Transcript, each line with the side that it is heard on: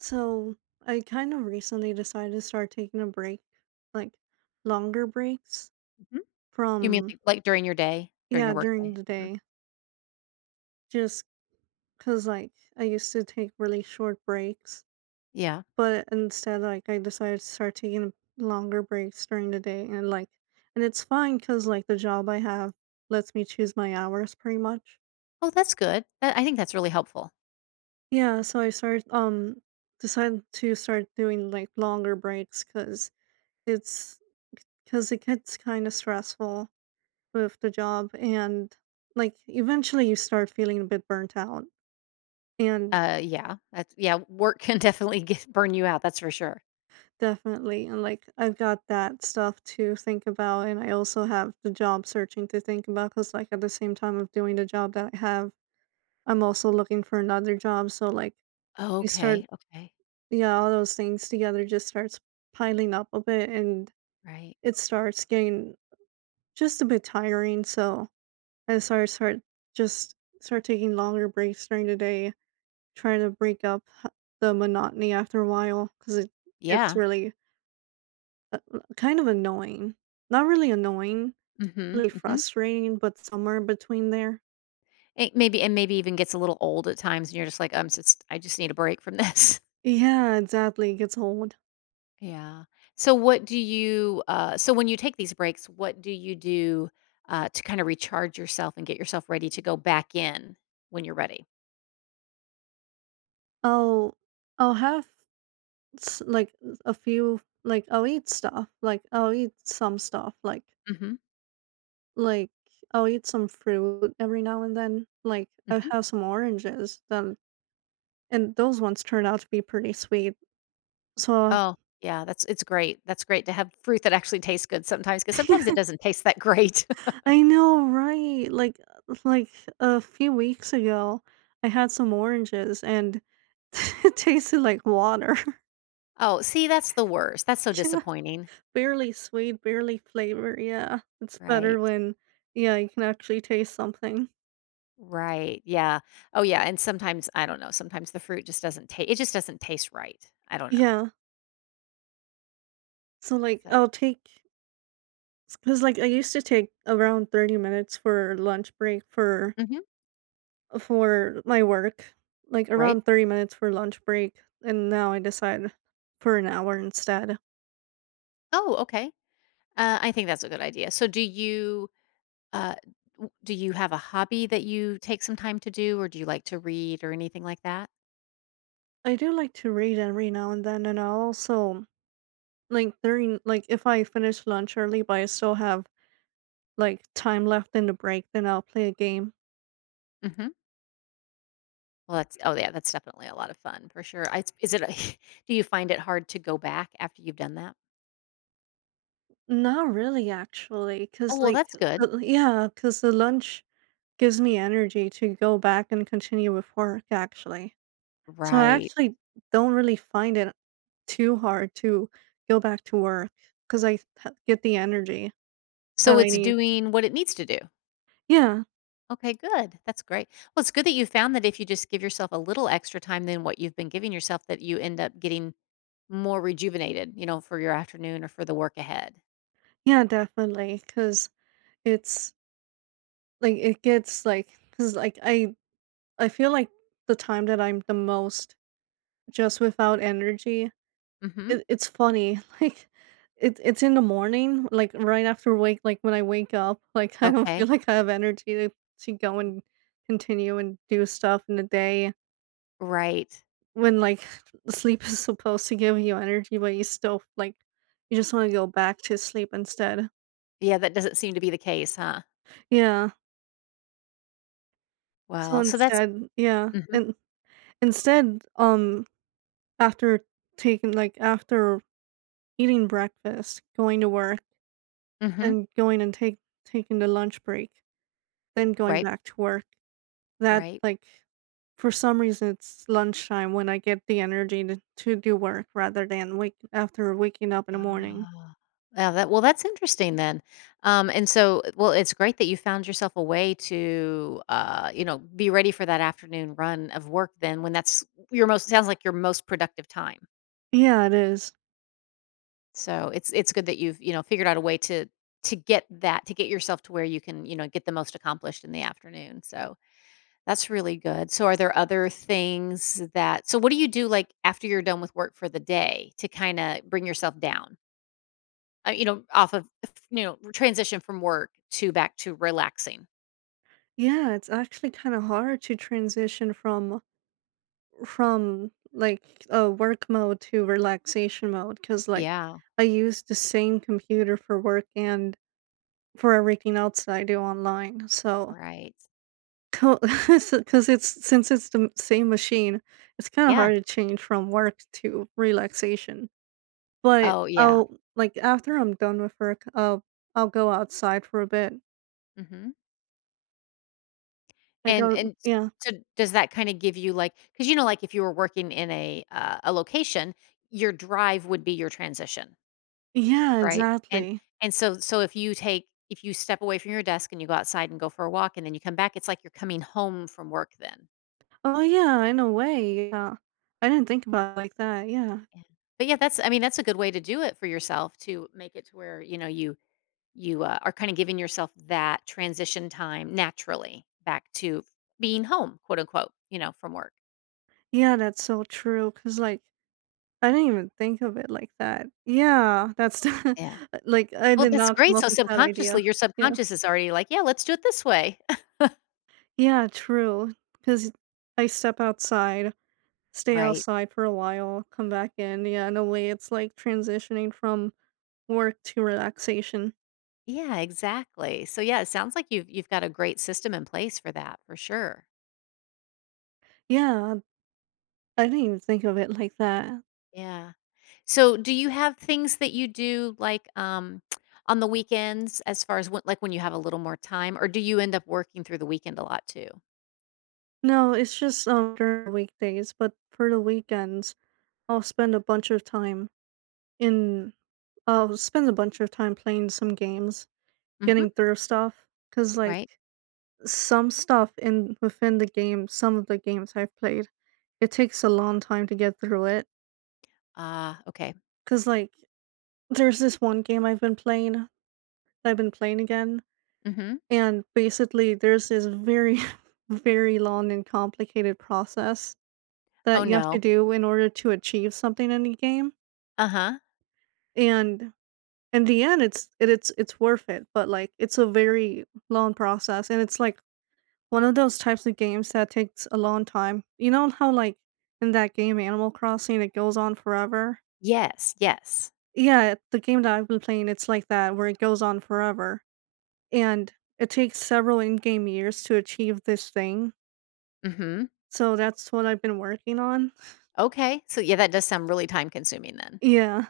right: So I kind of recently decided to start taking a break, like longer breaks
left: Mhm. You mean
right: from,
left: like during your day? During
right: yeah,
left: your
right: during
left: workday?
right: the
left: Mhm.
right: day, just because like I used to take really short breaks,
left: Yeah.
right: but instead, like I decided to start taking longer breaks during the day. And it's fine because like the job I have lets me choose my hours pretty much.
left: Oh, that's good. That I think that's really helpful.
right: Yeah, so I start decided to start doing like longer breaks because it's, because it gets kind of stressful with the job. And like eventually you start feeling a bit burnt out and
left: Yeah. That's yeah, work can definitely get burn you out, that's for sure.
right: definitely. And like I've got that stuff to think about, and I also have the job searching to think about because like at the same time of doing the job that I have, I'm also looking for another job. So like
left: Oh,
right: you start,
left: okay, okay.
right: yeah, all those things together just starts piling up a bit and
left: Right.
right: it starts getting just a bit tiring. So I start start just start taking longer breaks during the day, trying to break up h the monotony after a while, cause it gets
left: Yeah.
right: really, kind of annoying. Not really annoying,
left: Mhm,
right: really
left: mhm.
right: frustrating, but somewhere in between there.
left: It maybe and maybe even gets a little old at times and you're just like, "I'm just need a break from this."
right: Yeah, exactly, it gets old.
left: Yeah. So what do you, so when you take these breaks, what do you do, to kinda recharge yourself and get yourself ready to go back in when you're ready?
right: I'll I'll have s like, a few, like, I'll eat stuff, like,
left: Mhm,
right: like, I'll eat some fruit every now and then. Like, I
left: mhm.
right: have some oranges, then and those ones turn out to be pretty sweet, so.
left: Oh, yeah, that's it's great. That's great to have fruit that actually tastes good. Sometimes because sometimes it doesn't taste that great.
right: I know, right? Like a few weeks ago, I had some oranges and it tasted like water.
left: Oh, see, that's the worst. That's so
right: Yeah.
left: disappointing.
right: Barely sweet, barely flavor. Yeah. It's better
left: Right.
right: when, yeah, you can actually taste something.
left: Right. Yeah. Oh, yeah, and sometimes I don't know, sometimes the fruit just doesn't taste. It just doesn't taste right. I don't know.
right: Yeah. So like
left: So.
right: I'll take, cuz like I used to take around 30 minutes for lunch break for
left: Mhm.
right: for my work. Like
left: Right.
right: around 30 minutes for lunch break, and now I decide for an hour instead.
left: Oh, okay. I think that's a good idea. So do you, uh, w do you have a hobby that you take some time to do, or do you like to read or anything like that?
right: I do like to read every now and then, and I also, like, during, like, if I finish lunch early, but I still have like time left in the break, then I'll play a game.
left: Mhm. Well, that's definitely a lot of fun for sure. I is it a do you find it hard to go back after you've done that?
right: Not really, actually,
left: Oh,
right: because
left: well,
right: like,
left: that's good.
right: yeah, because the lunch gives me energy to go back and continue with work. Actually, so I
left: Right.
right: actually don't really find it too hard to go back to work because I get the energy
left: So
right: that I
left: it's
right: need.
left: doing what it needs to do.
right: Yeah,
left: Okay, good. That's great. Well, it's good that you found that if you just give yourself a little extra time than what you've been giving yourself, that you end up getting more rejuvenated, you know, for your afternoon or for the work ahead.
right: yeah, definitely, because it's, like, it gets, like, cause like, I feel like the time that I'm the most just without energy,
left: Hmm.
right: it's funny, like, it's in the morning, like, when I wake up, like, I don't
left: Okay.
right: feel like I have energy to go and continue and do stuff in the day
left: Right.
right: when, like, sleep is supposed to give you energy, but you still, like, you just wanna go back to sleep instead.
left: Yeah, that doesn't seem to be the case, huh?
right: Yeah. So
left: Well, so that's.
right: instead, yeah,
left: Hmm.
right: and instead, after after eating breakfast, going to work,
left: Hmm.
right: then going and take taking the lunch break, then going
left: Right,
right: back to work. That,
left: right.
right: like, for some reason, it's lunchtime when I get the energy to do work rather than wake after waking up in the morning.
left: Ah. Yeah, that well, that's interesting then. And so, well, it's great that you found yourself a way to, you know, be ready for that afternoon run of work. Then, when that's your most sounds like your most productive time.
right: Yeah, it is.
left: So it's good that you've you know figured out a way to get that to get yourself to where you can you know get the most accomplished in the afternoon. So that's really good. So are there other things that? So what do you do like after you're done with work for the day to kind of bring yourself down? You know, off of, you know, transition from work to back to relaxing.
right: Yeah, it's actually kinda hard to transition from, like, a work mode to relaxation mode, because like,
left: Yeah,
right: I use the same computer for work and for everything else that I do online. So
left: right.
right: because it's since it's the same machine, it's kinda
left: Yeah.
right: hard to change from work to relaxation. But
left: Oh, yeah.
right: I'll, like, after I'm done with work, I'll go outside for a bit.
left: Hmm.
right: Like I
left: And
right: will,
left: and
right: yeah.
left: so does that kind of give you like cuz you know like if you were working in a location, your drive would be your transition,
right: Yeah,
left: right? And
right: exactly.
left: so if you take if you step away from your desk and you go outside and go for a walk and then you come back, it's like you're coming home from work then.
right: Oh, yeah, in a way, yeah. I didn't think about it like that, yeah.
left: Yeah. But yeah, that's I mean that's a good way to do it for yourself to make it to where, you know, you. You, are kinda giving yourself that transition time naturally back to being "home," quote unquote, you know, from work.
right: Yeah, that's so true because like, I didn't even think of it like that. Yeah, that's,
left: Yeah.
right: like, I
left: Well,
right: did
left: that's
right: not come
left: great. So
right: up with that idea.
left: subconsciously, your
right: Yeah.
left: subconscious is already like, "Yeah, let's do it this way."
right: Yeah, true. Cause I step outside, stay
left: Right.
right: outside for a while, come back in. Yeah, in a way, it's like transitioning from work to relaxation.
left: Yeah, exactly. So, yeah, it sounds like you've got a great system in place for that, for sure.
right: Yeah, I didn't even think of it like that.
left: Yeah. So, do you have things that you do, like, on the weekends as far as when like, when you have a little more time, or do you end up working through the weekend a lot too?
right: No, it's just during the weekdays, but for the weekends, I'll spend a bunch of time in. I'll spend a bunch of time playing some games,
left: Mhm.
right: getting through stuff. Cause like
left: Right?
right: some stuff in within the game, some of the games I've played, it takes a long time to get through it.
left: Ah, okay.
right: Cause like, there's this one game I've been playing that I've been playing again,
left: Mhm.
right: and basically there's this very, very long and complicated process
left: Oh,
right: that you have to
left: no.
right: do in order to achieve something in the game,
left: Uh-huh.
right: and in the end, it's it's worth it, but, like, it's a very long process, and it's like one of those types of games that takes a long time. You know how, like, in that game Animal Crossing, it goes on forever?
left: Yes, yes.
right: Yeah, the game that I've been playing, it's like that, where it goes on forever. And it takes several in game years to achieve this thing.
left: Mhm.
right: So that's what I've been working on.
left: Okay. So, yeah, that does sound really time consuming then.
right: Yeah.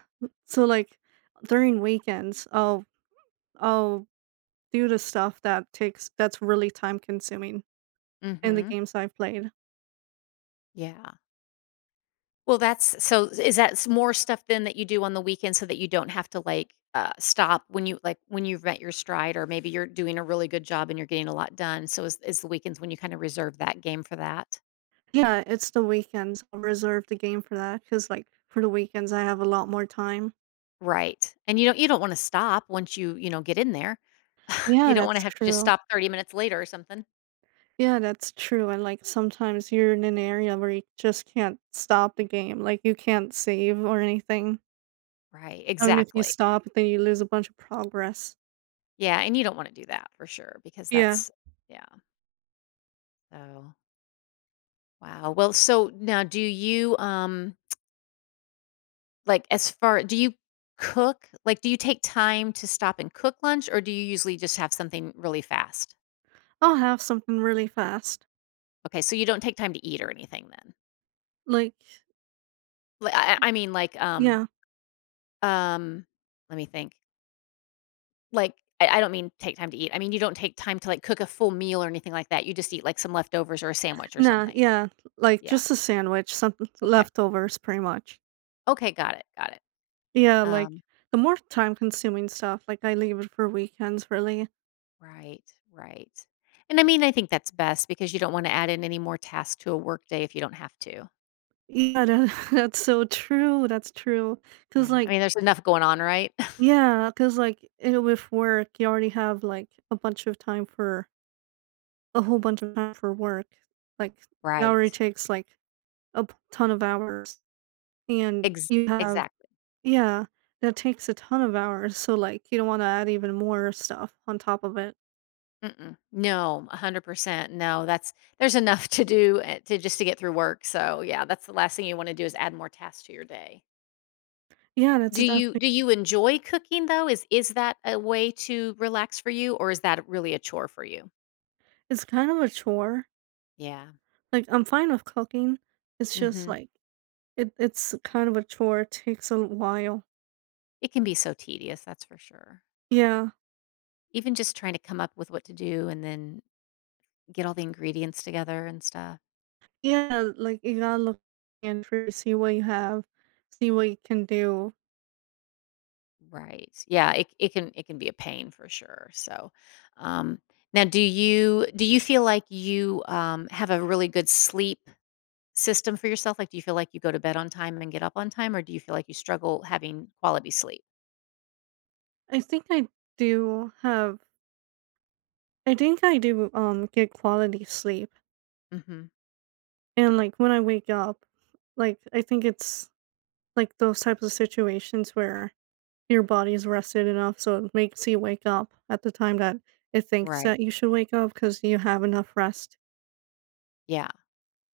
right: So, like, during weekends, I'll do the stuff that that's really time consuming in the
left: Mhm.
right: games I've played.
left: Yeah. Well, that's so is that s more stuff then that you do on the weekend so that you don't have to, like, stop when you like, when you've met your stride or maybe you're doing a really good job and you're getting a lot done, so is the weekends when you kinda reserve that game for that?
right: Yeah, it's the weekends. I'll reserve the game for that because, like, for the weekends, I have a lot more time.
left: Right. And you don't wanna stop once you, you know, get in there. You
right: Yeah,
left: don't wanna
right: that's
left: have to just
right: true.
left: stop 30 minutes later or something.
right: Yeah, that's true, and, like, sometimes you're in an area where you just can't stop the game, like, you can't save or anything.
left: Right,
right: I mean, if you
left: exactly.
right: stop, then you lose a bunch of progress.
left: Yeah, and you don't wanna do that for sure because
right: Yeah,
left: that's yeah, so wow. Well, so now do you, like, as far do you cook? Like, do you take time to stop and cook lunch, or do you usually just have something really fast?
right: I'll have something really fast.
left: Okay, so you don't take time to eat or anything then?
right: Like,
left: Like, I mean, like,
right: yeah.
left: um, let me think. Like, I don't mean take time to eat. I mean, you don't take time to, like, cook a full meal or anything like that. You just eat, like, some leftovers or a sandwich or
right: Nah,
left: something.
right: yeah, like,
left: Yeah,
right: just a sandwich, something
left: okay.
right: leftovers pretty much.
left: Okay, got it, got it.
right: Yeah, like,
left: Um.
right: the more time-consuming stuff, like, I leave it for weekends, really.
left: Right, right. And I mean, I think that's best because you don't wanna add in any more tasks to a workday if you don't have to.
right: Yeah, that that's so true, that's true. Cause
left: Yeah, I
right: like,
left: mean, there's enough going on, right?
right: yeah. Cause like, eh, with work, you already have, like, a whole bunch of time for work. Like, that already
left: Right.
right: takes, like, a p ton of hours, and
left: Ex
right: you have,
left: exactly.
right: yeah, that takes a ton of hours, so, like, you don't wanna add even more stuff on top of it.
left: Mm-mm. No, 100%. No, that's there's enough to do, eh, to just to get through work, so, yeah, that's the last thing you wanna do is add more tasks to your day.
right: Yeah, that's
left: Do you
right: exactly,
left: do you enjoy cooking, though? Is that a way to relax for you, or is that really a chore for you?
right: it's kind of a chore.
left: Yeah.
right: Like, I'm fine with cooking, it's just,
left: Mhm.
right: like, it it's kind of a chore, it takes a while.
left: It can be so tedious, that's for sure.
right: Yeah.
left: Even just trying to come up with what to do and then get all the ingredients together and stuff.
right: Yeah, like you gotta look and see what you have, see what you can do.
left: Right. Yeah, it can it can be a pain for sure. So, um now do you feel like you have a really good sleep system for yourself? Like do you feel like you go to bed on time and get up on time or do you feel like you struggle having quality sleep?
right: I think I do have I think I do get quality sleep.
left: Mhm.
right: And like when I wake up, like I think it's like those types of situations where your body's rested enough so it makes you wake up at the time that it thinks
left: Right.
right: that you should wake up because you have enough rest.
left: Yeah.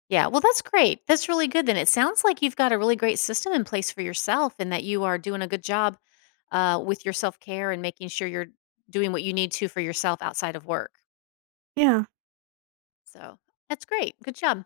left: Yeah, well, that's great. That's really good then. It sounds like you've got a really great system in place for yourself and that you are doing a good job with your self care and making sure you're doing what you need to for yourself outside of work.
right: Yeah,
left: So that's great. Good job.